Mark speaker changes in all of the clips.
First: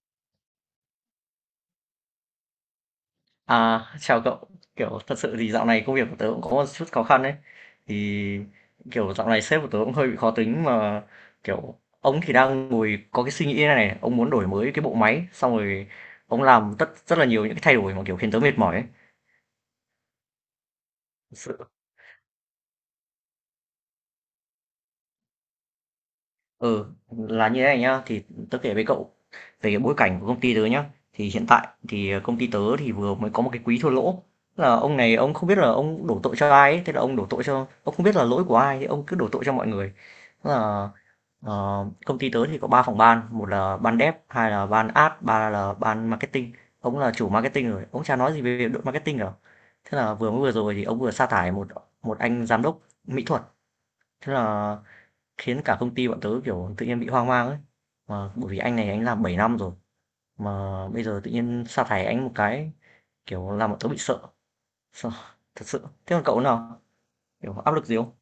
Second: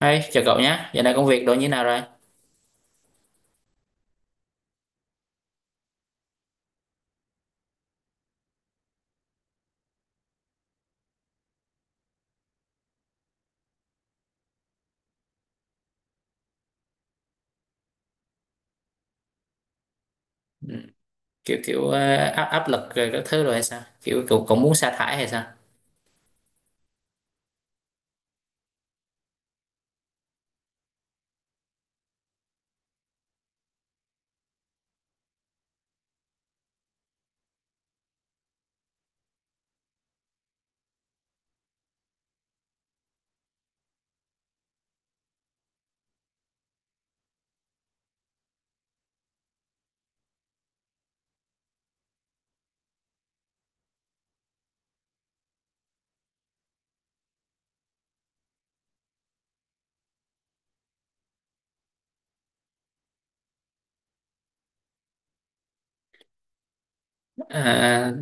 Speaker 1: Hey, chào cậu nhé. Giờ này công việc đồ như nào rồi?
Speaker 2: À, chào cậu. Kiểu thật sự thì dạo này công việc của tớ cũng có một chút khó khăn ấy. Thì kiểu dạo này sếp của tớ cũng hơi bị khó tính mà kiểu ông thì đang ngồi có cái suy nghĩ này này, ông muốn đổi mới cái bộ máy xong rồi ông làm tất rất là nhiều những cái thay đổi mà kiểu khiến tớ mệt mỏi
Speaker 1: Ừ. Kiểu
Speaker 2: ấy.
Speaker 1: kiểu ờ, áp áp lực rồi các thứ rồi hay sao? Kiểu cậu cũng muốn sa thải hay sao?
Speaker 2: Ừ, là như thế này nhá, thì tớ kể với cậu về cái bối cảnh của công ty tớ nhá. Thì hiện tại thì công ty tớ thì vừa mới có một cái quý thua lỗ. Tức là ông này ông không biết là ông đổ tội cho ai ấy, thế là ông đổ tội cho ông không biết là lỗi của ai, thì ông cứ đổ tội cho mọi người. Tức là công ty tớ thì có 3 phòng ban, một là ban dev, hai là ban ad, ba là ban marketing. Ông là chủ marketing rồi, ông chả nói gì về đội marketing cả. Thế là vừa mới vừa rồi thì ông vừa sa thải một một anh giám đốc mỹ thuật. Thế là khiến cả công ty bọn tớ, kiểu, tự nhiên bị hoang mang ấy. Mà bởi vì anh này anh làm 7 năm rồi, mà bây giờ tự nhiên sa thải anh một cái, kiểu, làm bọn tớ bị sợ, sợ thật sự. Thế còn cậu nào? Kiểu, áp lực gì
Speaker 1: À,
Speaker 2: không?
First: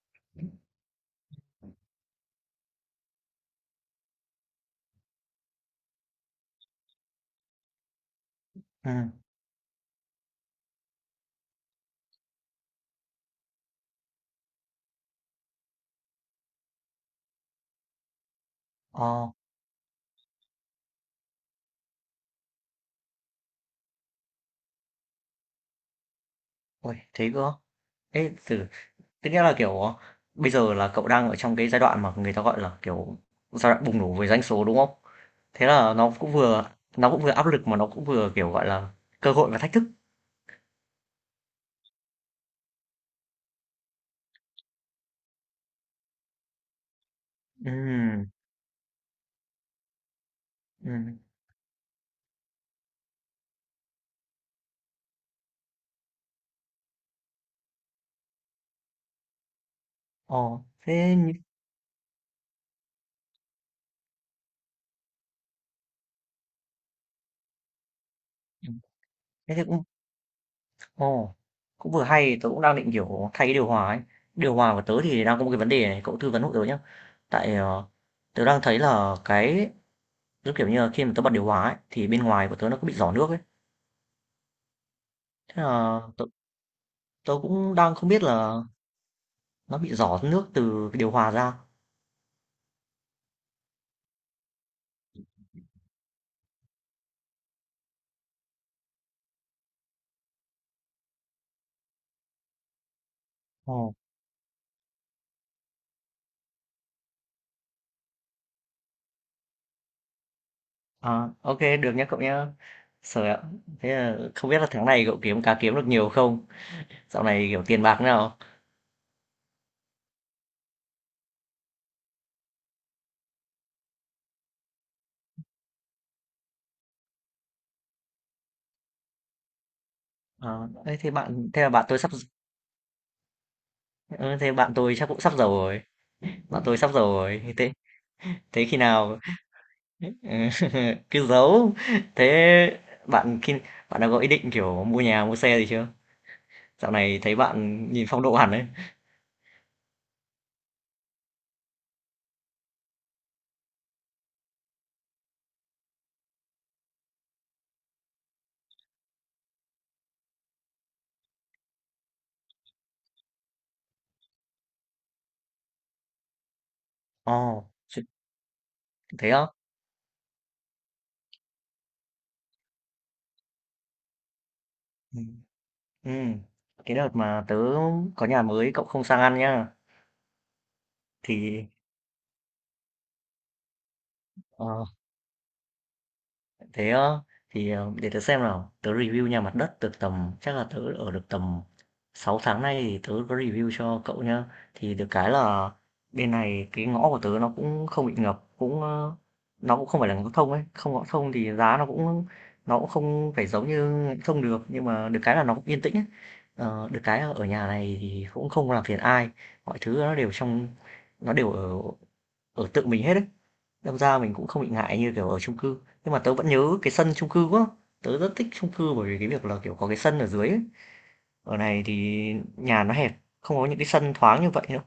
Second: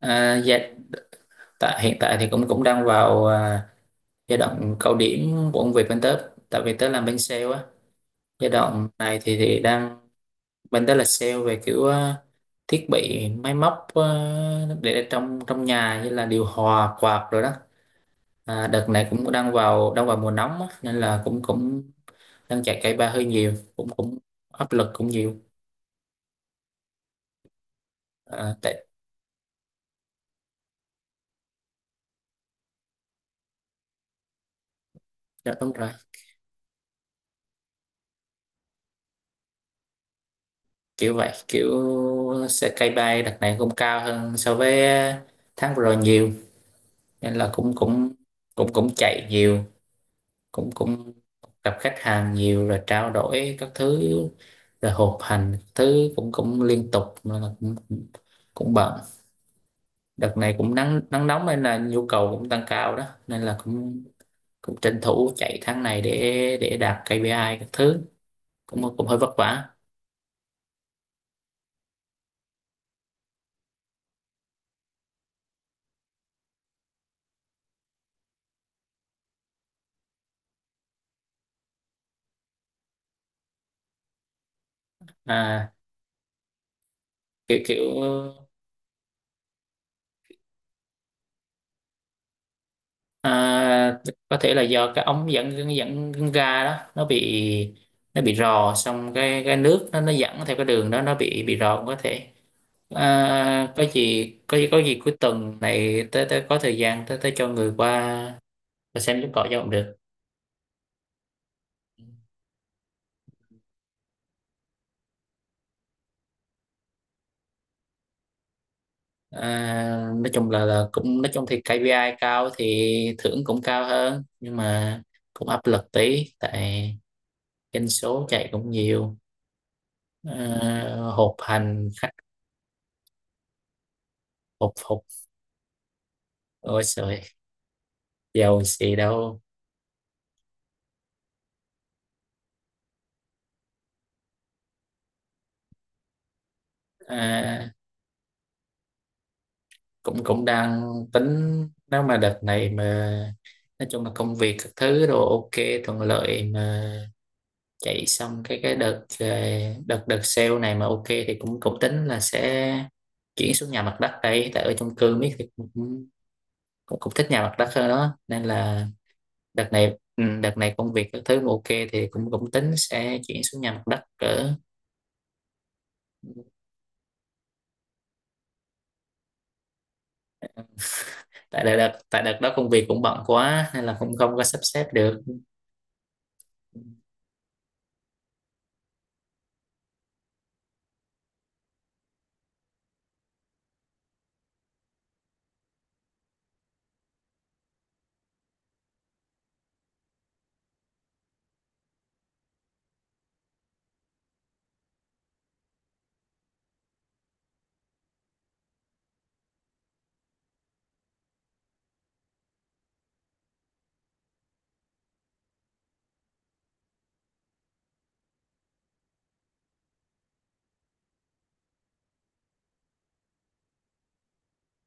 Speaker 1: dạ, tại hiện tại thì cũng cũng đang vào giai đoạn cao điểm của công việc bên tớ. Tại vì tớ làm bên sale á. Giai đoạn
Speaker 2: Ừ,
Speaker 1: này thì đang bên tớ là sale về kiểu thiết bị máy móc để trong trong nhà như là điều hòa quạt rồi đó. À, đợt này
Speaker 2: ờ,
Speaker 1: cũng đang vào mùa nóng á, nên là cũng cũng đang chạy cây ba hơi nhiều cũng cũng áp lực cũng nhiều.
Speaker 2: ôi, thế cơ á? Ê,
Speaker 1: À, tại
Speaker 2: tức nghĩa là, kiểu, bây giờ là cậu đang ở trong cái giai đoạn mà người ta, gọi là, kiểu, giai đoạn bùng nổ về doanh số, đúng không?
Speaker 1: dạ,
Speaker 2: Thế
Speaker 1: đúng rồi.
Speaker 2: là nó cũng vừa áp lực mà nó cũng vừa, kiểu, gọi là, cơ hội và thách thức.
Speaker 1: Kiểu vậy kiểu xe cây bay đợt này cũng cao hơn so với tháng vừa rồi nhiều nên là
Speaker 2: Ừ,
Speaker 1: cũng cũng cũng cũng chạy nhiều cũng
Speaker 2: ừ,
Speaker 1: cũng gặp khách hàng nhiều rồi trao đổi các thứ rồi họp hành thứ cũng cũng liên tục nên là cũng cũng cũng bận. Đợt
Speaker 2: ờ,
Speaker 1: này cũng nắng
Speaker 2: thế
Speaker 1: nắng
Speaker 2: như
Speaker 1: nóng nên là nhu cầu cũng tăng cao đó nên là cũng cũng tranh thủ chạy tháng này để đạt KPI các thứ
Speaker 2: ừm,
Speaker 1: cũng cũng hơi vất
Speaker 2: thế thì
Speaker 1: vả.
Speaker 2: cũng ồ, cũng vừa hay, tớ cũng đang định, kiểu, thay cái điều hòa ấy. Điều hòa của tớ thì đang có một cái vấn đề này, cậu tư vấn hộ tớ nhá. Tại, tớ đang thấy là cái giống kiểu như là, khi mà tớ bật điều hòa ấy, thì bên ngoài của tớ nó cứ bị rỏ nước ấy. Thế
Speaker 1: à
Speaker 2: là tớ tớ
Speaker 1: kiểu
Speaker 2: cũng
Speaker 1: kiểu
Speaker 2: đang không biết là nó bị rỏ nước từ cái điều hòa ra.
Speaker 1: à, có thể là do cái ống dẫn dẫn dẫn ra đó nó bị rò xong cái nước nó dẫn theo cái đường đó nó bị rò cũng có thể. À, có
Speaker 2: Ồ,
Speaker 1: gì có gì có gì cuối tuần này tới tới có thời gian tới tới cho người qua và xem giúp cọ cho cũng được.
Speaker 2: à, ô được nhá cậu nhá. Sợ ạ, thế là không biết là tháng này cậu kiếm được nhiều không? Dạo này, kiểu, tiền bạc thế nào?
Speaker 1: À, nói chung là cũng nói chung thì KPI cao thì thưởng cũng cao hơn nhưng mà cũng áp lực tí tại doanh số chạy cũng nhiều. À,
Speaker 2: Ờ, thế
Speaker 1: họp
Speaker 2: bạn thế là bạn
Speaker 1: hành
Speaker 2: tôi sắp
Speaker 1: khách
Speaker 2: d thế
Speaker 1: hộp
Speaker 2: bạn tôi
Speaker 1: phục.
Speaker 2: chắc cũng sắp giàu rồi, bạn tôi
Speaker 1: Ôi
Speaker 2: sắp giàu
Speaker 1: trời,
Speaker 2: rồi, thế
Speaker 1: giàu
Speaker 2: thế khi
Speaker 1: gì
Speaker 2: nào
Speaker 1: đâu.
Speaker 2: cứ giấu. Thế bạn khi bạn đã có ý định, kiểu, mua nhà, mua xe gì chưa? Dạo này thấy
Speaker 1: À,
Speaker 2: bạn nhìn phong độ hẳn đấy.
Speaker 1: cũng cũng đang tính nếu mà đợt này mà nói chung là công việc các thứ đồ ok, thuận lợi mà chạy xong cái đợt đợt đợt sale này mà ok thì cũng cũng tính là sẽ chuyển xuống nhà mặt đất đây tại ở chung cư biết thì cũng, cũng thích nhà mặt đất
Speaker 2: Ồ,
Speaker 1: hơn
Speaker 2: ch
Speaker 1: đó nên là
Speaker 2: Thế á?
Speaker 1: đợt này. Ừ, đợt này công việc các thứ mà ok thì cũng cũng tính sẽ chuyển xuống nhà mặt đất cỡ.
Speaker 2: Ừm, ừm. Cái đợt mà tớ có nhà mới, cậu không sang ăn nhá.
Speaker 1: tại
Speaker 2: Thì
Speaker 1: đợt đợt- tại đợt đó công việc cũng bận quá nên là cũng không có sắp
Speaker 2: ờ.
Speaker 1: xếp được.
Speaker 2: Thế á, thì, để tớ xem nào, tớ review nhà mặt đất được tầm chắc là tớ ở được tầm 6 tháng nay thì tớ có review cho cậu nhá. Thì được cái là bên này cái ngõ của tớ nó cũng không bị ngập, cũng nó cũng không phải là ngõ thông ấy, không ngõ thông thì giá nó cũng không phải giống như ngõ thông được, nhưng mà được cái là nó cũng yên tĩnh ấy. Ờ, được cái là ở nhà này thì cũng không làm phiền ai, mọi thứ nó đều ở ở tự mình hết ấy. Đâm ra mình cũng không bị ngại như, kiểu, ở chung cư. Nhưng mà tớ vẫn nhớ cái sân chung cư quá, tớ rất thích chung cư bởi vì cái việc là, kiểu, có cái sân ở dưới ấy. Ở này thì nhà nó hẹp, không có những cái sân thoáng như vậy nữa.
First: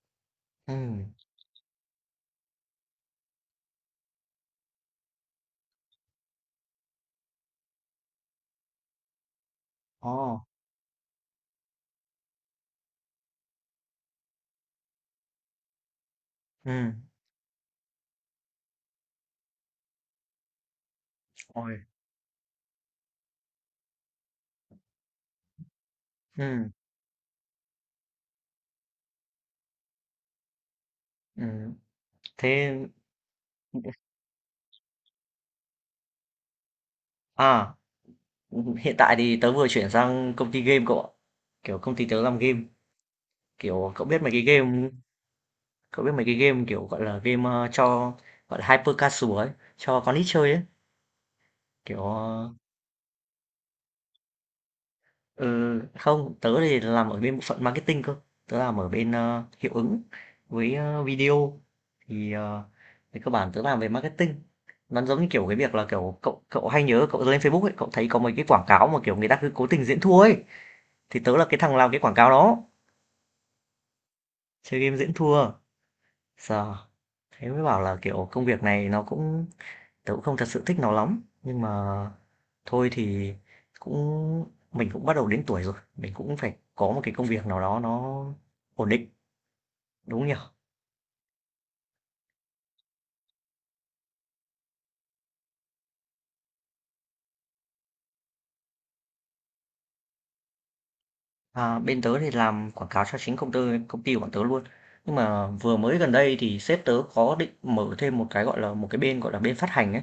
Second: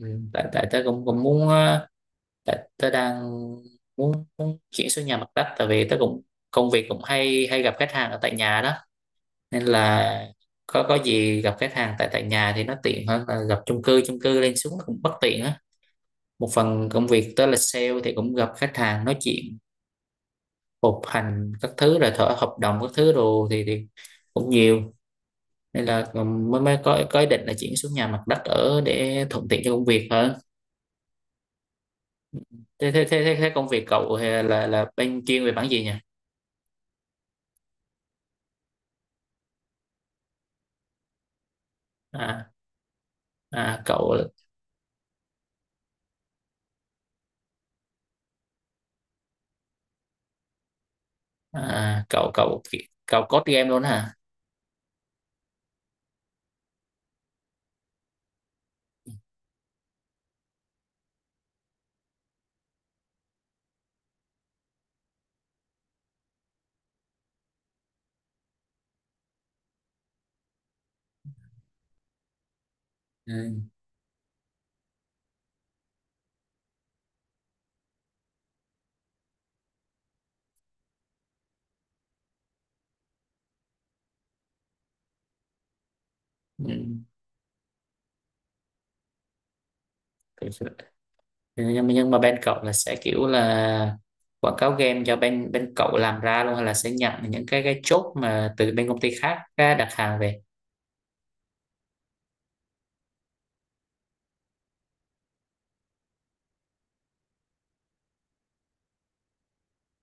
Speaker 1: Ừ, tại tại
Speaker 2: Ừ,
Speaker 1: tớ cũng cũng muốn. Tại tớ đang muốn, muốn chuyển xuống nhà mặt đất tại vì tớ cũng công việc cũng hay hay gặp khách hàng ở tại nhà đó nên
Speaker 2: ồ,
Speaker 1: là có gì gặp khách hàng tại tại nhà thì nó tiện hơn là gặp chung cư lên xuống nó cũng bất tiện á. Một phần
Speaker 2: ừ,
Speaker 1: công việc tớ là sale thì cũng gặp khách hàng nói chuyện họp hành các
Speaker 2: ôi,
Speaker 1: thứ rồi thở hợp đồng các thứ đồ thì cũng nhiều nên là mới
Speaker 2: ừ,
Speaker 1: mới có ý định là chuyển xuống nhà mặt đất ở để thuận tiện cho công việc hơn.
Speaker 2: ừm, thế
Speaker 1: Thế thế thế thế thế công việc cậu là bên chuyên về mảng gì nhỉ?
Speaker 2: à, hiện tại thì tớ vừa chuyển sang công ty game cậu ạ. Kiểu, công ty tớ làm
Speaker 1: À,
Speaker 2: game,
Speaker 1: à
Speaker 2: kiểu,
Speaker 1: cậu,
Speaker 2: cậu biết mấy cái game, kiểu, gọi là, game, cho, gọi là, hyper casual ấy, cho con nít chơi ấy, kiểu,
Speaker 1: à, cậu
Speaker 2: ờ
Speaker 1: cậu cậu code game luôn hả?
Speaker 2: Ừ, không, tớ thì làm ở bên bộ phận marketing cơ. Tớ làm ở bên hiệu ứng với video thì về cơ bản tớ làm về marketing. Nó giống như kiểu cái việc là kiểu cậu cậu hay nhớ cậu lên Facebook ấy, cậu thấy có mấy cái quảng cáo mà kiểu người ta cứ cố tình diễn thua ấy thì tớ là cái thằng làm cái quảng cáo đó,
Speaker 1: Ừ.
Speaker 2: chơi game diễn thua. Sợ thế mới bảo là kiểu công việc này nó cũng tớ cũng không thật sự thích nó lắm nhưng mà thôi thì cũng mình cũng bắt đầu đến tuổi rồi, mình cũng phải
Speaker 1: Ừ.
Speaker 2: có một cái công việc nào đó nó ổn định, đúng không nhỉ?
Speaker 1: Thực sự- nhưng mà bên cậu là sẽ kiểu là quảng cáo game do bên bên cậu làm ra luôn hay là sẽ nhận những cái chốt mà từ bên công ty khác á, đặt hàng về?
Speaker 2: À, bên tớ thì làm quảng cáo cho chính công ty của bọn tớ luôn. Nhưng mà vừa mới gần đây thì sếp tớ có định mở thêm một cái, gọi là, một cái bên, gọi là, bên phát hành ấy,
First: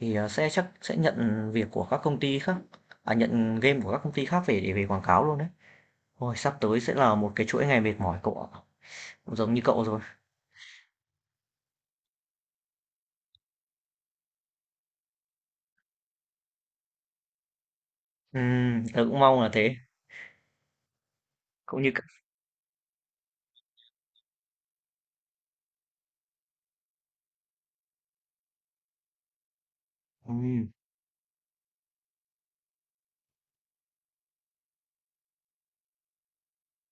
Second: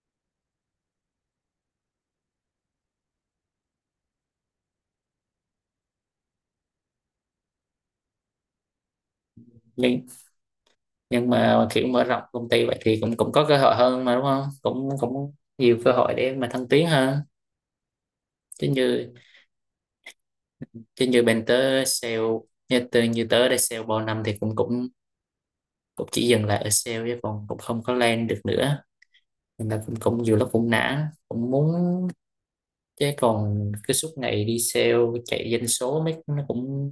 Speaker 2: thì, chắc sẽ nhận việc của các công ty khác à, nhận game của các công ty khác về để về quảng cáo luôn đấy. Ôi, sắp tới sẽ là một cái chuỗi ngày mệt mỏi cậu ạ, cũng giống như cậu rồi.
Speaker 1: Nhưng mà kiểu mở rộng công ty vậy thì cũng cũng có cơ hội hơn mà đúng không, cũng cũng nhiều cơ hội để mà thăng tiến hơn. chứ
Speaker 2: Tớ
Speaker 1: như
Speaker 2: cũng mong là thế,
Speaker 1: chứ như bên
Speaker 2: cũng
Speaker 1: tớ
Speaker 2: như
Speaker 1: sale,
Speaker 2: c
Speaker 1: như từ như tớ đây sale bao năm thì cũng cũng cũng chỉ dừng lại ở sale chứ còn cũng không có lên được nữa nên là cũng, cũng nhiều lúc cũng
Speaker 2: ừm,
Speaker 1: nản cũng muốn. Chứ còn cứ suốt ngày đi sale chạy doanh số mấy nó cũng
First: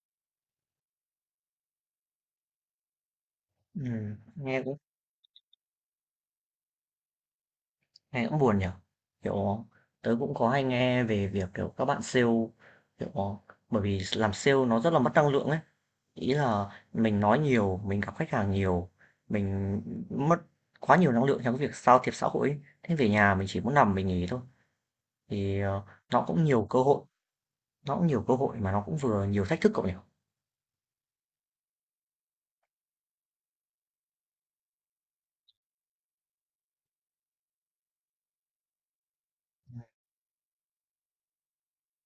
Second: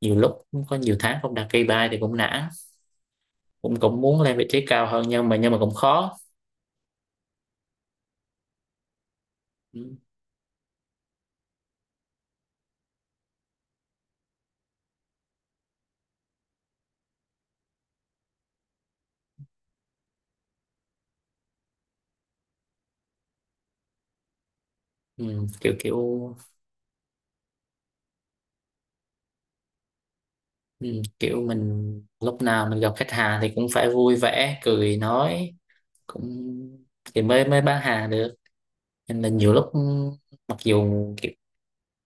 Speaker 1: nhiều lúc cũng có nhiều tháng không đạt KPI thì cũng nản, cũng cũng muốn lên vị
Speaker 2: nghe
Speaker 1: trí
Speaker 2: cũng
Speaker 1: cao hơn nhưng mà cũng khó.
Speaker 2: nghe cũng buồn nhỉ? Kiểu,
Speaker 1: Ừ,
Speaker 2: tớ cũng có hay nghe về việc, kiểu, các bạn sale, kiểu bởi vì làm sale nó rất là mất năng lượng ấy. Ý là mình nói nhiều, mình gặp khách hàng nhiều, mình mất quá nhiều năng lượng trong cái việc giao thiệp xã hội ấy. Thế về nhà mình chỉ muốn nằm mình nghỉ thôi.
Speaker 1: ừ,
Speaker 2: Thì,
Speaker 1: kiểu kiểu,
Speaker 2: nó cũng nhiều cơ hội, nó cũng nhiều cơ hội mà nó cũng vừa nhiều thách thức cậu nhỉ?
Speaker 1: ừ, kiểu mình lúc nào mình gặp khách hàng thì cũng phải vui vẻ cười nói cũng thì mới mới bán hàng được nên là nhiều lúc mặc dù kiểu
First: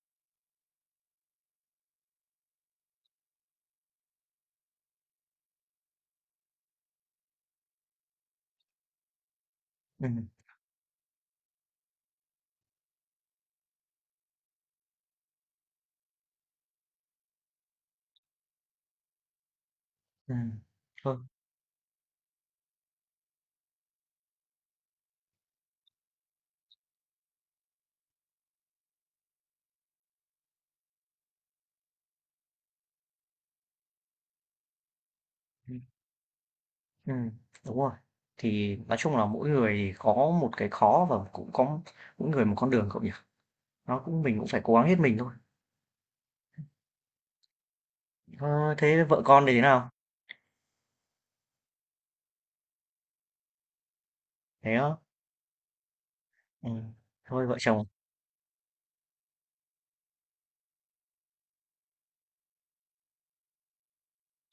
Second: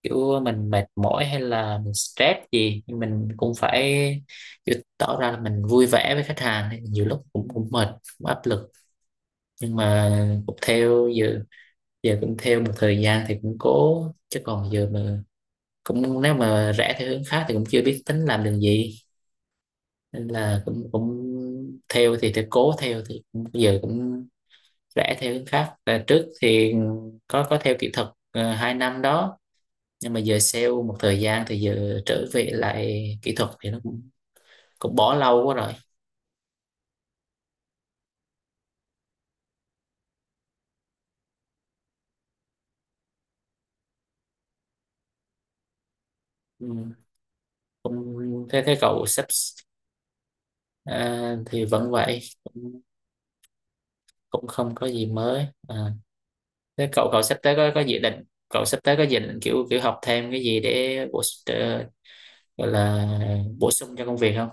Speaker 1: kiểu mình mệt mỏi hay là mình stress gì nhưng mình cũng phải kiểu tỏ ra là mình vui vẻ với khách hàng nên nhiều lúc cũng cũng mệt cũng áp lực, nhưng
Speaker 2: Ừ,
Speaker 1: mà cũng theo giờ. Giờ cũng theo một thời gian thì cũng cố chứ còn giờ mà cũng nếu mà rẽ theo hướng khác thì cũng chưa biết tính làm đường gì nên
Speaker 2: ừ,
Speaker 1: là cũng cũng
Speaker 2: thôi,
Speaker 1: theo thì cố theo thì cũng, giờ cũng rẽ theo hướng khác. Và trước thì có theo kỹ thuật 2 năm đó, nhưng mà giờ sale một thời gian thì giờ trở về lại kỹ thuật thì nó cũng cũng bỏ lâu quá rồi.
Speaker 2: ừ, ừm, đúng rồi. Thì nói chung là mỗi người thì có một cái khó và cũng có mỗi người một con đường cậu nhỉ? Nó cũng mình cũng phải cố gắng hết mình thôi.
Speaker 1: Ừ. Cũng thế,
Speaker 2: Ơ,
Speaker 1: thế
Speaker 2: thế
Speaker 1: cậu
Speaker 2: vợ
Speaker 1: sắp,
Speaker 2: con thì thế nào?
Speaker 1: à, thì vẫn vậy cũng, cũng không
Speaker 2: Thế
Speaker 1: có
Speaker 2: á?
Speaker 1: gì mới à. Thế
Speaker 2: Ừm,
Speaker 1: cậu cậu sắp
Speaker 2: thôi
Speaker 1: tới
Speaker 2: vợ
Speaker 1: có có
Speaker 2: chồng.
Speaker 1: dự định, cậu sắp tới có dự định kiểu kiểu học thêm cái gì để bổ trợ- gọi là bổ sung cho công việc không?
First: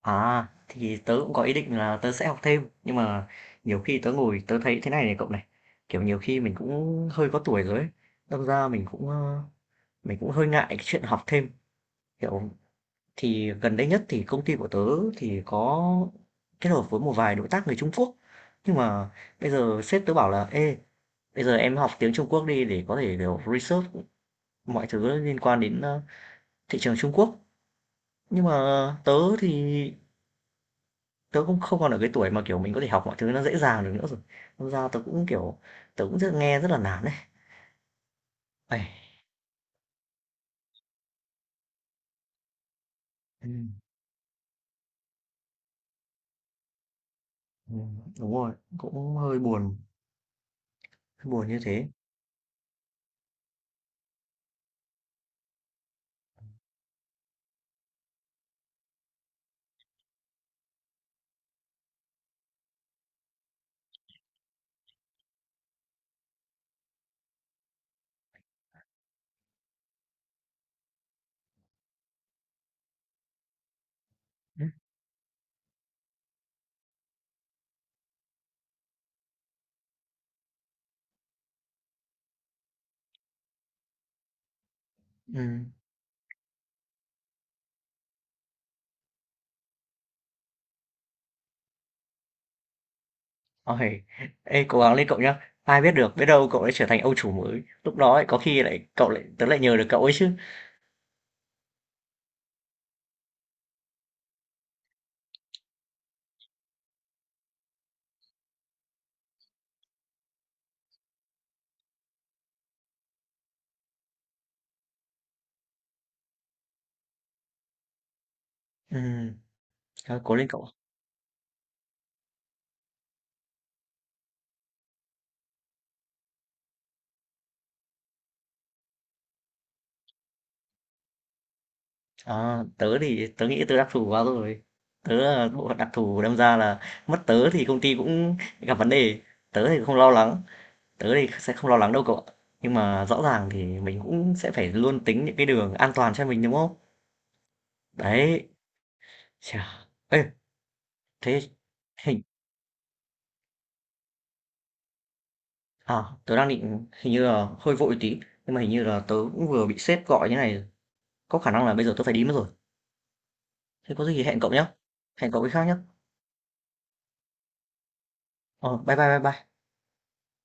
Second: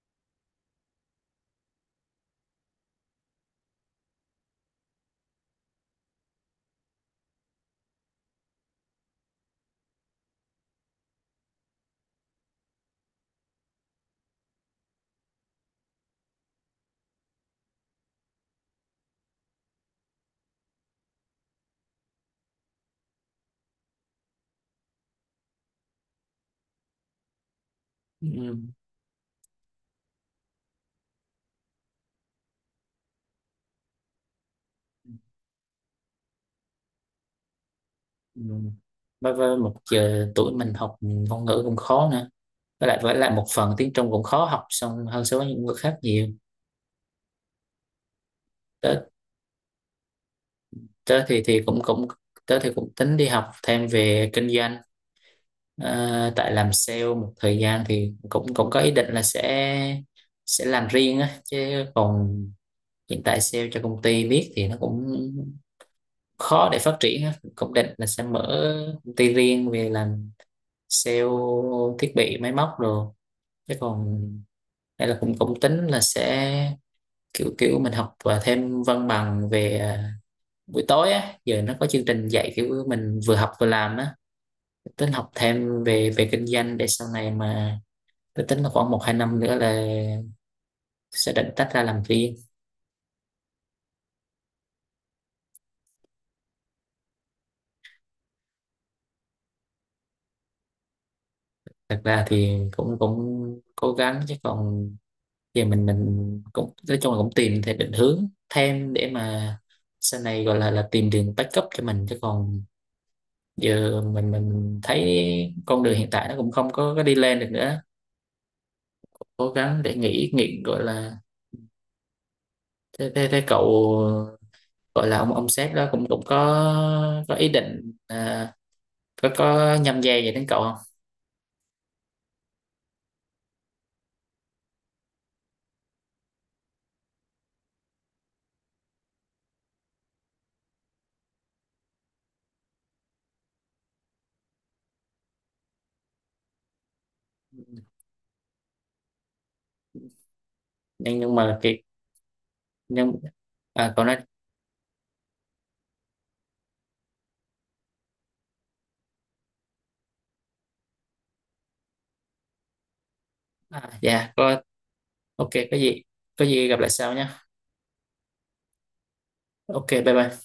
Speaker 2: À, thì tớ cũng có ý định là tớ sẽ học thêm, nhưng mà nhiều khi tớ ngồi tớ thấy thế này này cậu này, kiểu, nhiều khi mình cũng hơi có tuổi rồi ấy, đâm ra mình cũng hơi ngại cái chuyện học thêm. Kiểu, thì gần đây nhất thì công ty của tớ thì có kết hợp với một vài đối tác người Trung Quốc, nhưng mà bây giờ sếp tớ bảo là "Ê, bây giờ em học tiếng Trung Quốc đi để có thể, kiểu, research mọi thứ liên quan đến, thị trường Trung Quốc." Nhưng mà
Speaker 1: Ừ.
Speaker 2: tớ thì tớ cũng không còn ở cái tuổi mà, kiểu, mình có thể học mọi thứ nó dễ dàng được nữa rồi. Đâm ra tớ cũng, kiểu, tớ cũng nghe rất là nản đấy.
Speaker 1: Ừ.
Speaker 2: Uầy,
Speaker 1: Với một giờ tuổi mình học ngôn ngữ cũng khó nữa, với lại một
Speaker 2: ừm,
Speaker 1: phần tiếng Trung cũng khó học xong hơn so với những người khác nhiều.
Speaker 2: đúng rồi,
Speaker 1: tớ
Speaker 2: cũng
Speaker 1: tớ
Speaker 2: hơi
Speaker 1: thì
Speaker 2: buồn như
Speaker 1: thì cũng
Speaker 2: thế.
Speaker 1: cũng tớ thì cũng tính đi học thêm về kinh doanh. Ờ, tại làm sale một thời gian thì cũng cũng có ý định là sẽ làm riêng á chứ còn hiện tại sale cho công ty biết thì nó cũng khó để phát triển á, cũng định là sẽ mở công ty riêng về làm sale thiết bị máy móc rồi chứ còn
Speaker 2: Ừ,
Speaker 1: hay là cũng cũng tính là sẽ kiểu kiểu mình học và thêm văn bằng về buổi tối á giờ nó có chương trình dạy kiểu mình vừa học vừa làm á, tính học
Speaker 2: ừm,
Speaker 1: thêm về về kinh doanh để sau này mà tôi tính là khoảng một hai năm nữa là sẽ định tách ra làm riêng.
Speaker 2: uầy. Ê, cố gắng lên cậu nhá. Ai biết được, biết đâu cậu lại trở thành ông chủ mới. Lúc đó ấy, có khi lại cậu lại tớ lại nhờ được cậu ấy chứ.
Speaker 1: Thật ra thì cũng cũng cố gắng chứ còn giờ mình cũng nói chung là cũng tìm thêm định hướng thêm để mà sau này gọi là tìm đường backup cho mình chứ còn giờ mình thấy con đường hiện tại nó cũng không có, có đi lên được nữa,
Speaker 2: Ừm,
Speaker 1: cố gắng để
Speaker 2: thôi
Speaker 1: nghĩ
Speaker 2: cố lên
Speaker 1: nghĩ
Speaker 2: cậu.
Speaker 1: gọi là. Thế thế, thế cậu, gọi là ông sếp đó cũng cũng có ý định có nhâm dây vậy đến cậu không?
Speaker 2: À, tớ thì tớ nghĩ tớ đặc thù quá rồi, tớ là bộ phận đặc thù, đâm ra là mất tớ thì công ty cũng gặp vấn đề. tớ thì không lo lắng tớ thì sẽ không lo lắng đâu cậu ạ, nhưng mà rõ ràng thì mình cũng sẽ phải luôn tính những cái đường an toàn cho mình, đúng không? Đấy. Chà, ê,
Speaker 1: nhưng nhưng
Speaker 2: thế
Speaker 1: mà cái,
Speaker 2: hình
Speaker 1: nhưng à, cậu nói.
Speaker 2: à, tớ đang định hình như là hơi vội tí, nhưng mà hình như là tớ cũng vừa bị sếp gọi như này, có khả năng là bây giờ tớ phải đi mất rồi.
Speaker 1: À,
Speaker 2: Thế có gì
Speaker 1: dạ có.
Speaker 2: hẹn cậu
Speaker 1: Ok,
Speaker 2: cái khác nhé.
Speaker 1: có gì, có gì gặp lại sau nhé.
Speaker 2: Ờ bye bye bye bye
Speaker 1: Ok, bye bye.